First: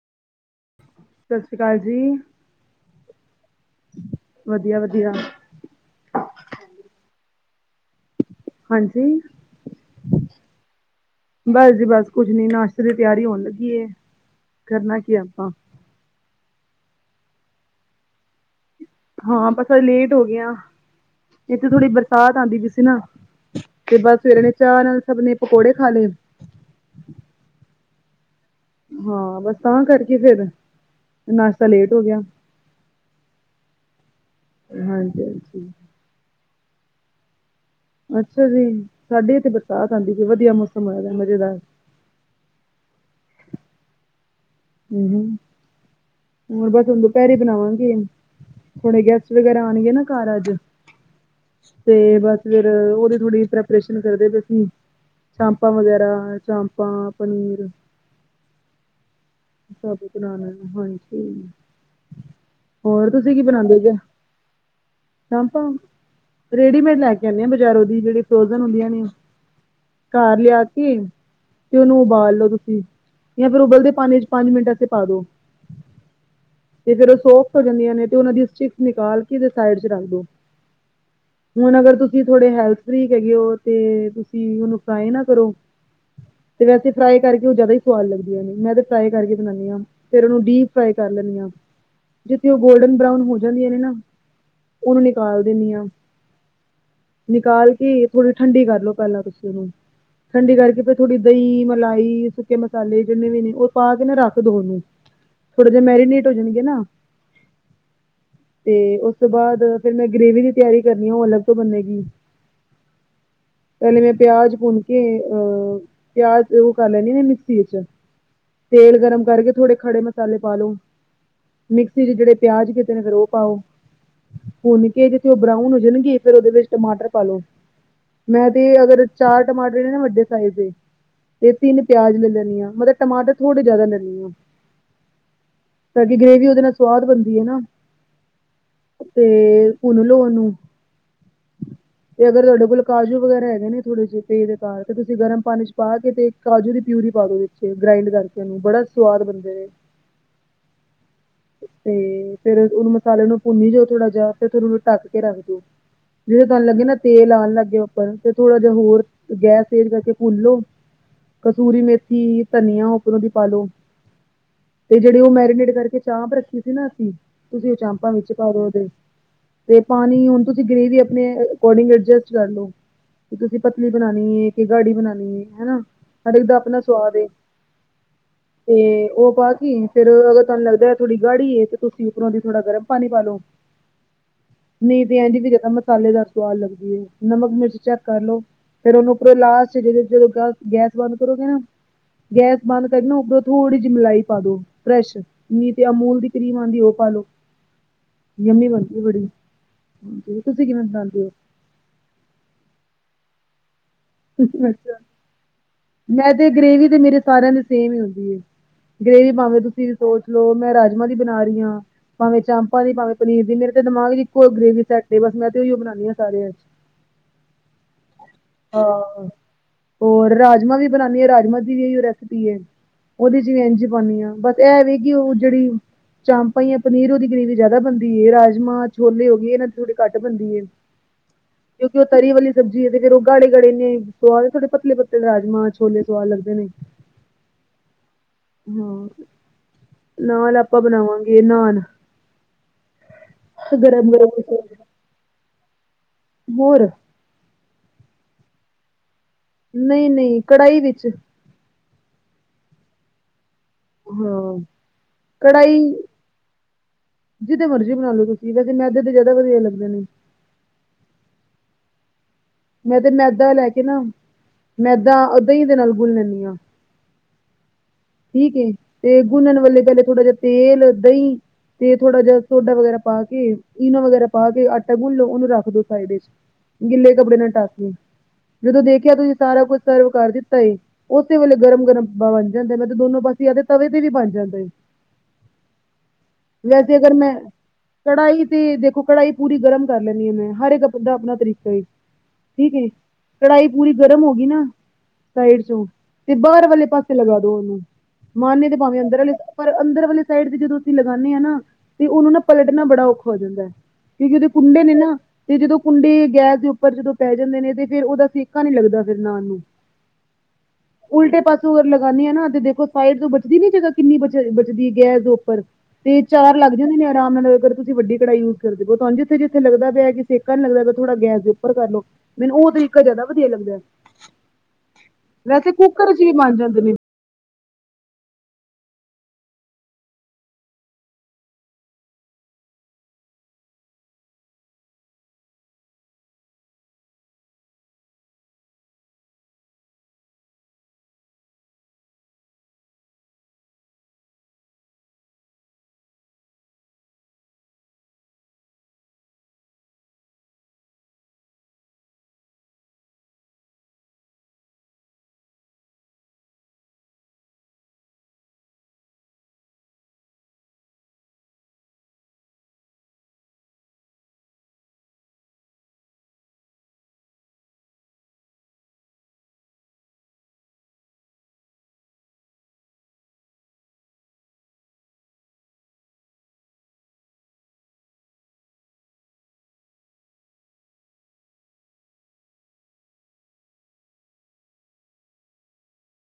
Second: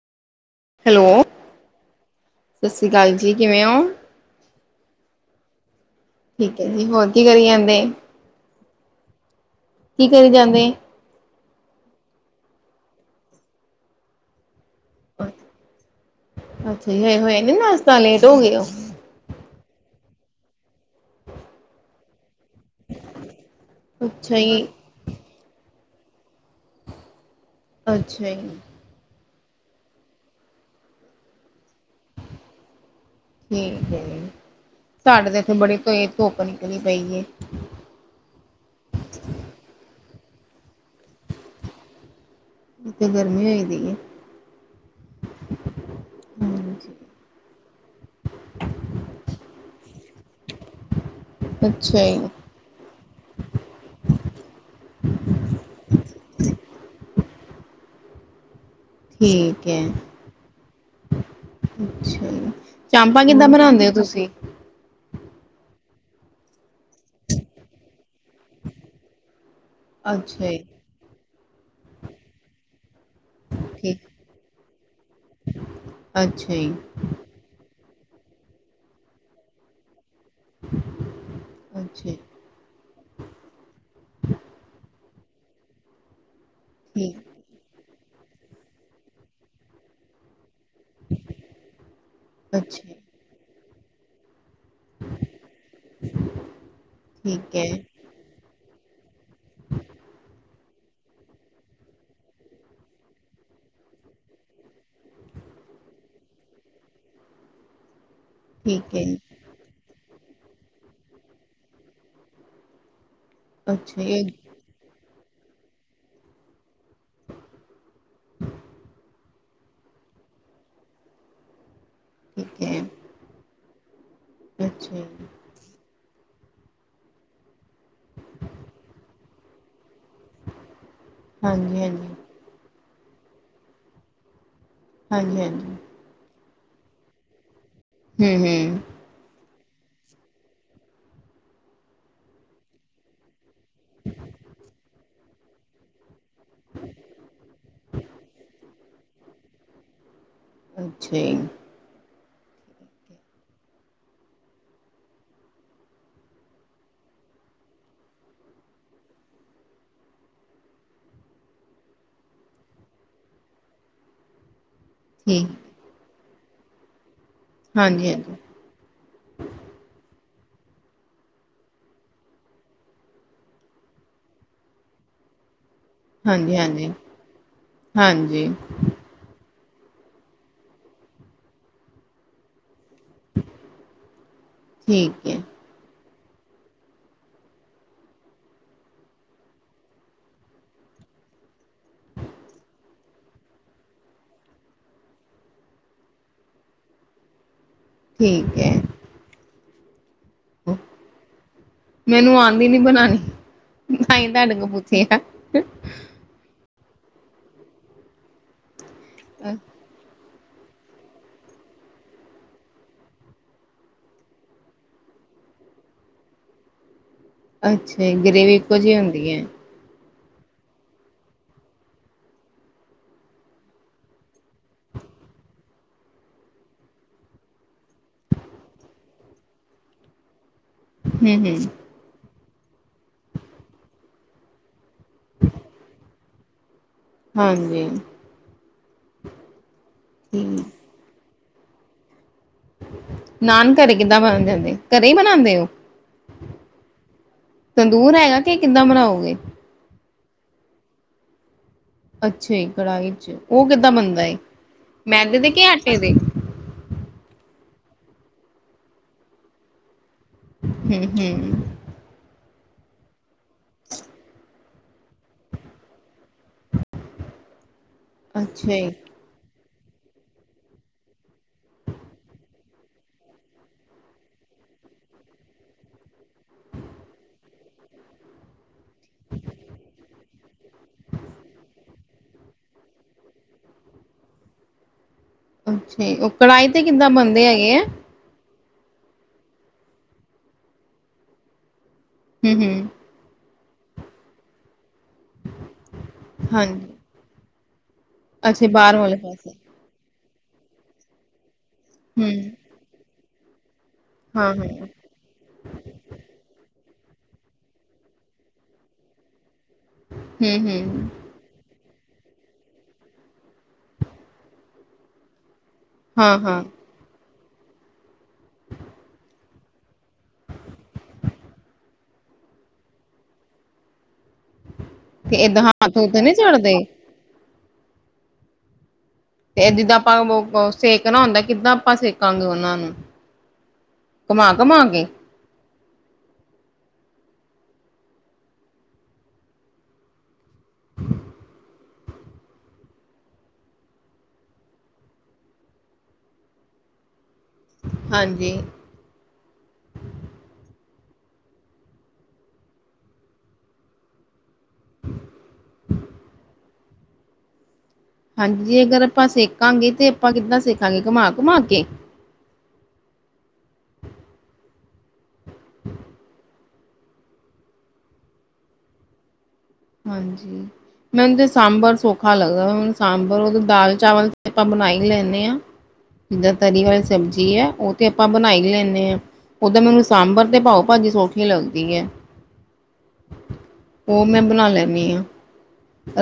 Hello, ਸਤਿ ਸ਼੍ਰੀ ਅਕਾਲ ਜੀ, ਸਸ੍ਰੀ ਕਾਲ ਜੀ, ਕਿਵੇਂ ਓ? ਵਦੀਆ, ਵਦੀਆ। ਠੀਕ ਐ ਜੀ, ਹੋਰ ਕੀ ਕਰੀ ਆਂਦੇ? ਹਾਂਜੀ। ਕੀ ਕਰੀ ਜਾਂਦੇ? ਬਾੱਸ ਜੀ ਬਾੱਸ ਕੁੱਝ ਨੀ, ਨਾਸ਼ਤੇ ਦੀ ਤਿਆਰੀ ਹੋਨ ਲੱਗੀ ਏ, ਕਰਨਾ ਕੀ ਏ ਆਪਾਂ। ਅੱਛਾ ਜੀ, ਹਏ ਹੋਏਆ ਨੀ ਨਾਸ਼ਤਾ, ਲੇਟ ਹੋਗੇ ਓ? ਹਾਂ ਬਸ ਲੇਟ ਹੋਗੇਆਂ, ਇੱਥੇ ਥੋੜੀ ਬਰਸਾਤ ਆਂਦੀ ਪੀ ਸੀ। ਈ ਤਨਾ, ਤੇ ਬਾੱਸ ਅੱਛਾ ਸਵੇਰੇ ਜੀ ਚਾਅ ਨਾਲ ਸਥ ਨੇ ਪਕੌੜੇ ਖਾ ਲੇ। ਅੱਛਾ ਜੀ। ਹਾਂ ਬਾੱਸ ਤਾਂ ਕਾਰਕੇ, ਫੇਰ ਨਾਸ਼ਤਾ ਲੇਟ ਹੋ ਗੇਆ। ਠੀਕ ਏ, ਸਾਡੇ ਤੇ ਏਥੇ ਹਾਂਜੀ-ਹਾਂਜੀ। ਬੜੀ ਕੋਈ ਧੁੱਪ ਨਿਕਲੀ ਪਈ ਏ। ਅੱਛਾ ਜੀ, ਸਾਡੇ ਏਥੇ ਬਰਸਾਤ ਆਂਦੀ ਪੀਏ, ਵਦੀਆ ਮੌਸਮ ਹੋਏਆ ਪੇਐ ਮਜੇਦਾਰ। ਇਥੇ ਗਰਮੀ ਹੋਈ ਦੀ ਏ। ਹੂੰ, ਹੂਣ ਬਾੱਸ ਹਾਂਜੀ ਹੂਨ ਦੂਪੈਰੀ ਬਨਾਵਾਂਗੀ। ਹੂਣੇ ਗੈਸਟ ਵਗੈਰਾ ਆਨਗੇ ਨਾਂ ਘਾਰ ਆੱਜ, ਤੇ ਅੱਛਾ ਜੀ ਬੱਸ। ਫੇਰ ਓਦੀ ਥੋੜੀ ਪ੍ਰੈਪਰੇਸ਼ਨ ਕਰਦੇ ਪੇ ਸੀ। ਚਾਮਪਾਂ ਵਗੈਰਾ, ਚਾਮਪਾਂ, ਪਨੀਰ ਠੀਕ। ਹੈ ਸਬ ਬਨਾਨੇ, ਹਾਂਜੀ। ਅੱਛਾ, ਹੋਰ ਚਾਮਪਾਂ ਤੁਸੀਂ ਕਿੱਦਾਂ ਬਨਾਂਦੇ ਓ ਤੂਸੀ? ਚਾੰਪਾਂ? ਰੇਡੀਮੇਡ ਲੈ ਕੇ ਆਨੀ ਆ ਬਜਾਰੋ ਦੀ, ਜੇੜੀ ਫਰੋਜਨ ਹੁੰਦੀਆਂ ਨੇ। ਘਾਰ ਅੱਛਾ ਜੀ ਲੇਆ ਕੇ, ਤੇ ਓਨੂੰ ਉਬਾਲ ਲੋੋ ਤੂਸੀ ਯਾ ਫੇਰ ਉਬਲਦੇ ਠੀਕ ਪਾਨੀ ਚ ਪੰਜ ਮਿੰਟ ਅਸੇ ਪਾ ਦੋ, ਅੱਛਾ ਜੀ ਤੇ ਫੇਰ ਸੋਫਟ ਹੋ ਜਾਂਦੀਏ ਨੇ, ਤੇ ਓਨਾਂ ਦੀ ਸਟਿਕਸ ਨਿਕਾਲ ਕੇ ਫੇਰ ਸਾਈਡ ਚ ਰਾੱਖ ਦੋ। ਹੁਣ ਅਗਰ ਅੱਛਾ ਜੀ, ਤੂਸੀ ਥੋੜੇ ਹੈਲਥ ਫਰੀਕ ਹੈਗੇ ਓ, ਤੇ ਤੂਸੀ ਉਨੂੰ ਫਰਾਏ ਨਾ ਕਰੋ, ਤੇ ਵੈਸੇ ਫਰਾਈ ਠੀਕ ਕਾਰ ਫੇ ਜਾਦਾ ਈ ਸਵਾਦ ਲੱਗਦੀਆਂ ਨੇ, ਮੈਂ ਤੇ ਫਰਾਈ ਕਾਰਕੇ ਬਨਾਂਨੀ ਆਂ, ਫੇਰ ਓਨੂੰ ਡੀਪ ਫਰਾਈ ਕਾਰ ਲੈਂਨੀ ਆਂ, ਜਿਥੇ ਓ ਅੱਛਾ ਗੋਲਡਨ ਜੀ, ਬਰਾਉਨ ਹੋ ਜਾਂਦੀਏ ਨੇ ਨਾ ਓਨੂੰ ਨਿਕਾਲ ਦੇਨੀ ਆਂ, ਠੀਕ ਹੈ ਨਿਕਾਲ ਕੇ ਥੋੜੀ ਠੰਡੀ ਕਾਰਲੋ ਪੈਲਾਂ ਤੂਸੀ। ਚਲੋ, ਠੰਡੀ ਕਾਰਕੇ ਫੇਰ ਥੋੜੀ ਦਹੀਂ, ਮਲਾਈ, ਸੁੱਕੇ ਮਸਾਲੇ ਜਿੰਨੇ ਵੀ ਨੇ, ਓ ਪਾ ਕੇ ਨਾ ਰਾੱਖ ਦੋ ਨਾ ਓਨੂ, ਥੋੜੇ ਜੇ ਮੈਰੀਨੇਟ ਹੋ ਜਨਗੇ ਨਾ। ਤੇ ਠੀਕ ਹੈ ਉਸ ਜੀ, ਤੋਂ ਬਾਦ ਫੇਰ ਮੈਂ ਗ੍ਰੇਵੀ ਦੀ ਤੇਆਰੀ ਕਰਨੀ ਆਂ, ਓ ਅਲੱਗ ਤੋਂ ਬੰਨੇਗੀ। ਪੈਲੇ ਅੱਛਾ ਮੈਂ ਜੀ, ਪੇਆਜ ਭੁੰਨ ਕੇ ਅ, ਪੇਆਜ ਓ ਕਾਰ ਲੈਨੀ ਨੀ ਮਿਕਸੀ ਏਚ। ਤੇਲ ਗਰਮ ਕਾਰਕੇ, ਥੋੜੇ ਖੜੇ ਮਸਾਲੇ ਪਾ ਲੋ। ਮਿਕਸੀ ਚ ਜੇੜੇ ਠੀਕ ਪੇਆਜ ਹੈ ਕਿਤੇ ਨੇ, ਫੇਰ ਓ ਪਾਓ ਭੁੰਨ ਅੱਛਾ ਕੇ ਜੀ, ਜਿੱਥੇ ਓ ਬਰਾਊਨ ਹੋ ਜਨਗੇ ਫੇਰ ਓਦੇ ਵੇਚ ਟਮਾਟਰ ਪਾਲੋ, ਮੈਂ ਤੇ ਅਗਰ ਚਾਰ ਟਮਾਟਰ ਨੇ ਨਾ ਵੱਡੇ ਚਾਈਦੇ ਤੇ ਤਿੰਨ ਹਾਂਜੀ-ਹਾਂਜੀ, ਪੇਆਜ ਲੈ ਲੈਨੀ ਆ, ਮਤਲਬ ਟਮਾਟਰ ਥੋੜੇ ਜਾਦਾ ਲੈਨੀ ਆਂ। ਹਾਂਜੀ-ਹਾਂਜੀ ਤਾਂ ਕੀ ਗ੍ਰੇਵੀ ਉਹਦੇ ਨਾਲ ਸਵਾਦ ਬਣਦੀ ਏ ਨਾ। ਹੂੰ-ਹੂੰ ਤੇ ਭੁੰਨ ਲੋ ਉਨੂੰ ਤੇ ਅਗਰ ਤੁਹਾਡੇ ਕੋਲ ਕਾਜੂ ਵਗੈਰਾ ਹੈ। ਨੇ ਥੋੜੇ ਜਿਹੇ ਪੇ ਦੇ ਕਾਰ ਤੇ ਤੁਸੀਂ ਗਰਮ ਪਾਣੀ ਵਿੱਚ ਪਾ ਕੇ ਤੇ ਕਾਜੂ ਦੀ ਪਿਊਰੀ ਪਾ ਦੋ ਵਿਚ ਤੇ ਗ੍ਰਾਈੰਡ ਕਰਕੇ ਉਹਨੂੰ ਬੜਾ ਸਵਾਦ ਬਣਦੇ ਨੇ। ਅੱਛਾ ਜੀ, ਤੇ ਫਿਰ ਉਹਨੂੰ ਮਸਾਲੇ ਨੂੰ ਭੁੰਨੀ ਜਾਓ ਥੋੜਾ ਜਿਹਾ ਫਿਰ ਉਹਨੂੰ ਢੱਕ ਕੇ ਰੱਖ ਦਿਉ। ਜਿਹੜੇ ਤੁਹਾਨੂੰ ਲੱਗੇ ਨਾ ਤੇਲ ਆਉਣ ਲੱਗੇ ਉੱਪਰ ਤੇ ਥੋੜ੍ਹਾ ਜਿਹਾ ਹੋਰ ਤੇ ਗੈਸ ਤੇਜ ਕਰਕੇ ਭੁੰਨ ਲੋ ਕਸੂਰੀ ਮੇਥੀ ਧਨੀਆ ਉਪਰੋ ਦੀ ਪਾਲੋ ਤੇ ਜਿਹੜੀ ਓ ਠੀਕ, ਮੈਰੀਨੇਟ ਕਰਕੇ ਚਾਪ ਰੱਖੀ ਸੀ ਨਾ ਅਸੀਂ ਤੁਸੀਂ ਓ ਚਾਂਪਾਂ ਵਿੱਚ ਹਾਂਜੀ-ਹਾਂਜੀ, ਪਾ ਦੋ ਉਹਦੇ ਤੇ ਪਾਣੀ ਹੁਣ ਤੁਸੀਂ ਗਰੇਵੀ ਆਪਣੇ ਅੋਡਿੰਗ ਅਡਜਸਟ ਕਰ ਲੋ। ਕਿ ਤੁਸੀਂ ਪਤਲੀ ਬਣਾਣੀ ਹੈ ਕਿ ਗਾੜੀ ਬਣਾਣੀ ਹੈ ਹਨਾ। ਹਾਂਜੀ-ਹਾਂਜੀ-ਹਾਂਜੀ ਤੇ ਓ ਪਾ ਕੇ ਫਿਰ ਅਗਰ ਤੁਹਾਨੂੰ ਲੱਗਦਾ ਹੈ ਥੋੜੀ ਗਾੜੀ ਤੇ ਤੁਸੀਂ ਉੱਪਰੋਂ ਦੀ ਥੋੜ੍ਹਾ ਗਰਮ ਪਾਣੀ ਪਾ ਲੋੋ। [inaudible] ਨਈ ਤੇ ਠੀਕ ਐਂਜ ਐ, ਦੀ ਜਾਦਾ ਮਸਾਲੇਦਾਰ ਸਵਾਦ ਲੱਗਦੀ ਏ ਨਮਕ ਮਿਰਚ ਚੈੱਕ ਕਰ ਲੋ। ਫਿਰ ਉਹਨੂੰ ਪੂਰੇ ਲਾਸਟ 'ਚ ਜ ਗੈਸ ਬੰਦ ਕਰੋਗੇ ਨਾ। ਗੈਸ ਬੰਦ ਕਰ ਨਾ ਉਪਰੋ ਥੋੜ੍ਹੀ ਜਿਹੀ ਮਲਾਈ ਪਾ ਦੋ ਫਰੈਸ਼ ਨੀ ਤੇ ਅਮੂਲ ਦੀ ਕਰੀਮ ਆਂਦੀ ਉਹ ਪਾਲੋ। ਠੀਕ ਜੰਮੀ ਐ, ਬਣਦੀ ਹੈ ਬੜੀ ਹ ਤੁਸੀਂ ਕਿਵੇਂ ਬਣਾਦੇ ਹੋ। ਮੈਨੂੰ ਆਂਦੀ ਨੀ ਬਣਾਣੀ। ਤਾਂ ਈ ਤੁਹਾਡੇ ਕੋਲ ਅੱਛਾ-ਅੱਛਾ ਪੁੱਛਿਆ। ਮੈਂ ਤੇ ਗਰੇਵੀ ਤੇ ਮੇਰੇ ਸਾਰਿਆਂ ਦੀ ਸੇਮ ਹੀ ਹੁੰਦੀ ਏ। ਗ੍ਰਰੇਵੀ ਭਾਵੇਂ ਤੁਸੀਂ ਸੋਚ ਲੋੋ ਮੈਂ ਰਾਜਮਾਂ ਦੀ ਬਣਾ ਰਈ ਆਂ। ਭਾਵੇਂ ਚਾਂਪਾਂ ਦੀ ਭਾਵੇ ਪਨੀਰ ਦੀ ਮੇਰੇ ਤੇ ਦਿਮਾਗ 'ਚ ਇੱਕੋ ਗਰੇਵੀ ਸੈਟ ਬਸ ਮੈਂ ਤੇ ਉਹੀਓ ਬਣਾਦੀ ਹਾਂ ਸਾਰਿਆਂ 'ਚ ਅੱਛਾ ਈ ਗ੍ਰੇਵੀ ਆਹ ਹੋਰ ਰਾਜਮਾਂ ਵੀ ਬਣਾਨੀ ਆ ਰਾਜਮਾਂ ਦੀ ਵੀ ਇਹੀ ਰੈਸਪੀ ਏ। ਉਹਦੇ 'ਚ ਵੀ ਇੰਝ ਪਾਣੀ ਆਂ ਬਸ ਇਹ ਵੀ ਕਿ ਓ ਜਿਹੜੀ ਚਾਂਪਾਂ ਜਾਂ ਪਨੀਰ ਉਹਦੀ ਗ੍ਰੇਵੀ ਜਾਦਾ ਬਣਦੀ ਏ ਰਾਜਮਾਂ ਛੋਲੇ ਹੋ ਗਏ ਇਹਨਾਂ ਦੀ ਥੋੜੀ ਘੱਟ ਬਣਦੀ ਏ। ਹੂੰ-ਹੂੰ ਕਿਉਂਕਿ ਉਹ ਤਰੀ ਵਾਲੀ ਸਬਜ਼ੀ ਹੈ ਫਿਰ ਗਾੜੇ-ਗਾੜੇ ਨੇ ਸਵਾਦ ਥੋੜੇ ਪਤਲੇ-ਪਤਲੇ ਰਾਜਮਾਂ ਛੋਲੇ ਸਵਾਦ ਲੱਗਦੇ ਨੇ। ਹਾਂਜੀ। ਹਾਂ ਨਾਲ ਆਪਾਂ ਠੀਕ। ਬਣਾਵਾਂਗੇ ਨਾਨ ਨਾਨ ਘਰੇ ਗਰਮ ਕਿੱਦਾਂ ਬਣ ਜਾਂਦੇ ਗਰਮ ਘਰੇ ਹੀ ਬਣਾਂਦੇ ਓ। ਹੋਰ ਤੰਦੂਰ ਹੈਗਾ ਕਿ ਕਿੱਦਾਂ ਬਣਾਓਗੇ। ਨਈ-ਨਈ ਕੜਾਹੀ ਵਿੱਚ ਅੱਛਾ ਜੀ ਕੜਾਹੀ 'ਚ ਉਹ ਕਿੱਦਾਂ ਬਣਦਾ ਏ ਹਾਂ ਮੈਦੇ ਦੇ ਕੇ ਆਟੇ ਦੇ। ਜਿਦੇ ਮਰਜ਼ੀ ਬਣਾ ਲਓ ਤੁਸੀ ਵੈਸੇ ਮੈਦੇ ਦੇ ਜਾਦਾ ਵਧੀਆ ਲੱਗਦੇ ਨੇ। ਹੂੰ-ਹੂੰ ਮੈਂ ਤੇ ਮੈਦਾ ਲੈ ਕੇ ਨਾ ਮੈਦਾ ਓ ਦਹੀ ਦੇ ਨਾਲ ਗੁਨ ਲੈਂਣੀ ਆਂ। ਠੀਕ ਅੱਛਾ ਏ ਜੀ। ਤੇ ਗੁੰਨਣ ਵੇਲੇ ਪੈਲੇ ਥੋੜ੍ਹਾ ਜਿਹਾ ਤੇਲ ਦਹੀਂ ਤੇ ਥੋੜਾ ਜਿਹਾ ਸੋਡਾ ਵਗੈਰਾ ਪਾ ਕੇ ਇਨੋ ਵਗੈਰਾ ਪਾ ਕੇ ਆਟਾ ਗੁੰਨ ਲੋ ਉਹਨੂੰ ਰੱਖ ਦੋ ਸਾਈਡ 'ਚ ਗਿੱਲੇ ਕੱਪੜੇ ਨਾਲ ਢੱਕ ਕੇ ਜਦੋਂ ਦੇਖਿਆ ਤੁਸੀਂ ਸਾਰਾ ਕੁਝ ਸਰਵ ਕਰ ਦਿੱਤਾ ਏ। ਉਸੇ ਵੇਲੇ ਗਰਮ-ਗਰਮ ਬਣ ਜਾਂਦਾ ਮੈ ਤੇ ਦੋਨੋ ਪਾਸੇ ਆ ਤਵੇ ਤੇ ਵੀ ਬਣ ਜਾਂਦਾ ਏ। ਅੱਛਾ ਉਹ ਕੜਾਹੀ ਤੇ ਵੈਸੇ ਕਿੱਦਾਂ ਅਗਰ ਮੈਂ ਬਣਦੇ ਹੈਗੇ ਆ ਕੜਾਹੀ ਤੇ ਦੇਖੋ ਕੜਾਹੀ ਪੂਰੀ ਗਰਮ ਕਰ ਲੈਂਣੀ ਹਾਂ ਮੈਂ ਹਰ ਇੱਕ ਆਪ ਦਾ ਆਪਣਾ ਤਰੀਕਾ ਠੀਕ ਹੈ ਹੂੰ-ਹੂੰ, ਕੜਾਈ ਪੂਰੀ ਗਰਮ ਹੋ ਗਈ ਨਾ ਸਾਈਡ ਚੋਂ ਤੇ ਬਾਹਰ ਵਾਲੇ ਹਾਂਜੀ। ਪਾਸੇ ਤੇ ਲਗਾ ਦੋ ਉਹਨੂੰ ਅੱਛਾ ਮਨੇ ਤੇ ਬਾਹਰ ਭਾਵੇਂ ਵਾਲੇ ਅੰਦਰੇ ਪਾਸੇ, ਪਰ ਅੰਦਰ ਵਾਲੇ ਸਾਈਡ ਤੇ ਜਦੋਂ ਅਸੀਂ ਲਗਾਉਂਦੇ ਹਾਂ ਨਾ ਤੇ ਉਹਨੂੰ ਹੂੰ, ਨਾ ਪਲਟਣਾ ਬੜਾ ਔਖਾ ਹੋ ਜਾਂਦਾ ਹੈ। ਕਿਉਂਕਿ ਉਹਦੇ ਹਾਂ-ਹਾਂ, ਕੁੰਡੇ ਨੇ ਨਾ ਤੇ ਜਦੋਂ ਕੁੰਡੇ ਗੈਸ ਦੇ ਉੱਪਰ ਜਦੋਂ ਪੈ ਜਾਂਦੇ ਨੇ ਤੇ ਫਿਰ ਉਹਦਾ ਸੇਕਾ ਨੀ ਲੱਗਦਾ ਫਰ ਨ ਨੂੰ ਹਮ ਹਮ ਉਲਟੇ ਪਾਸੋਂ ਅਗਰ ਲਗਾਉਂਦੇ ਹਾਂ ਨਾ ਤੇ ਦੇਖੋ ਸਾਈਡ ਤੋਂ ਬਚਦੀ ਨੀ ਜਗਾ ਕਿੰਨੀ ਬਚਦੀ ਗੈਸ ਦੇ ਉੱਪਰ ਤੇ ਚਾਰ ਹਾਂ-ਹਾਂ। ਲੱਗ ਜਾਂਦੇ ਨੇ ਆਰਾਮ ਨਾਲ ਤੁਸੀ ਵੱਡੀ ਕੜਾਈ ਯੂਸ ਕਰਦੇ ਹੋ ਜਿੱਥੇ ਜਿੱਥੇ ਲਗਦਾ ਪਿਆ ਕਿ ਸੇਕਾ ਨੀ ਲਗਦਾ ਥੋੜਾ ਗੈਸ ਦੇ ਉਪਰ ਕਰ ਲੋ ਮੈਨੂੰ ਉਹ ਤਰੀਕਾ ਜਿਆਦਾ ਵਧੀਆ ਲੱਗਦਾ ਤੇ ਏਦਾਂ ਵੈਸੇ ਹੱਥ ਕੁੱਕਰ ਹੁਥ ਚ ਵੀ ਨੀ ਬਣ ਚੜਦੇ? ਜਾਂਦੇ ਨੇ ਤੇ ਜਿੱਦਾਂ ਆਪਾਂ ਸੇਕਣਾ ਹੁੰਦਾ ਕਿੱਦਾਂ ਆਪਾਂ ਸੇਕਾਂਗੇ ਉਹਨਾਂ ਨੂੰ। ਘੁੰਮਾ ਘੁਮਾਗੇ। ਹ। ਹਾਂਜੀ। ਹਾਂਜੀ ਅਗਰ ਆਪਾਂ ਸੇਕਾਂਗੇ ਤੇ ਆਪਾਂ ਕਿੱਦਾਂ ਸੇਖਾਂਗੇ ਘੁੰਮਾ ਘੁਮਾ ਕੇ। ਹਾ ਹਾਂਜੀ। ਮੈਨੂੰ ਤੇ ਸਾਂਬਰ ਸੌਖਾ ਲੱਗਦਾ ਮੈਨੂੰ ਸਾਂਬਰ ਦਾਲ ਚਾਵਲ ਆਪਾਂ ਬਣਾਈ ਹੀ ਲੈਂ ਨੇ ਆ। ਜਿੱਦਾਂ ਤਰੀ ਵਾਲੀ ਸਬਜ਼ੀ ਹੈ ਉਹ ਤੇ ਆਪਾਂ ਬਣਾਈ ਹੀ ਲੈਂਨੇ ਹਾਂ। ਓਦਾਂ ਮੈਨੂੰ ਸਾਂਬਰ ਤੇ ਭਾਓ ਭਾਜੀ ਸੌਖੀ ਲੱਗਦੀ ਹੈ। ਉਹ ਮੈਂ ਬਣਾ ਲੈਨੀ ਆਂ।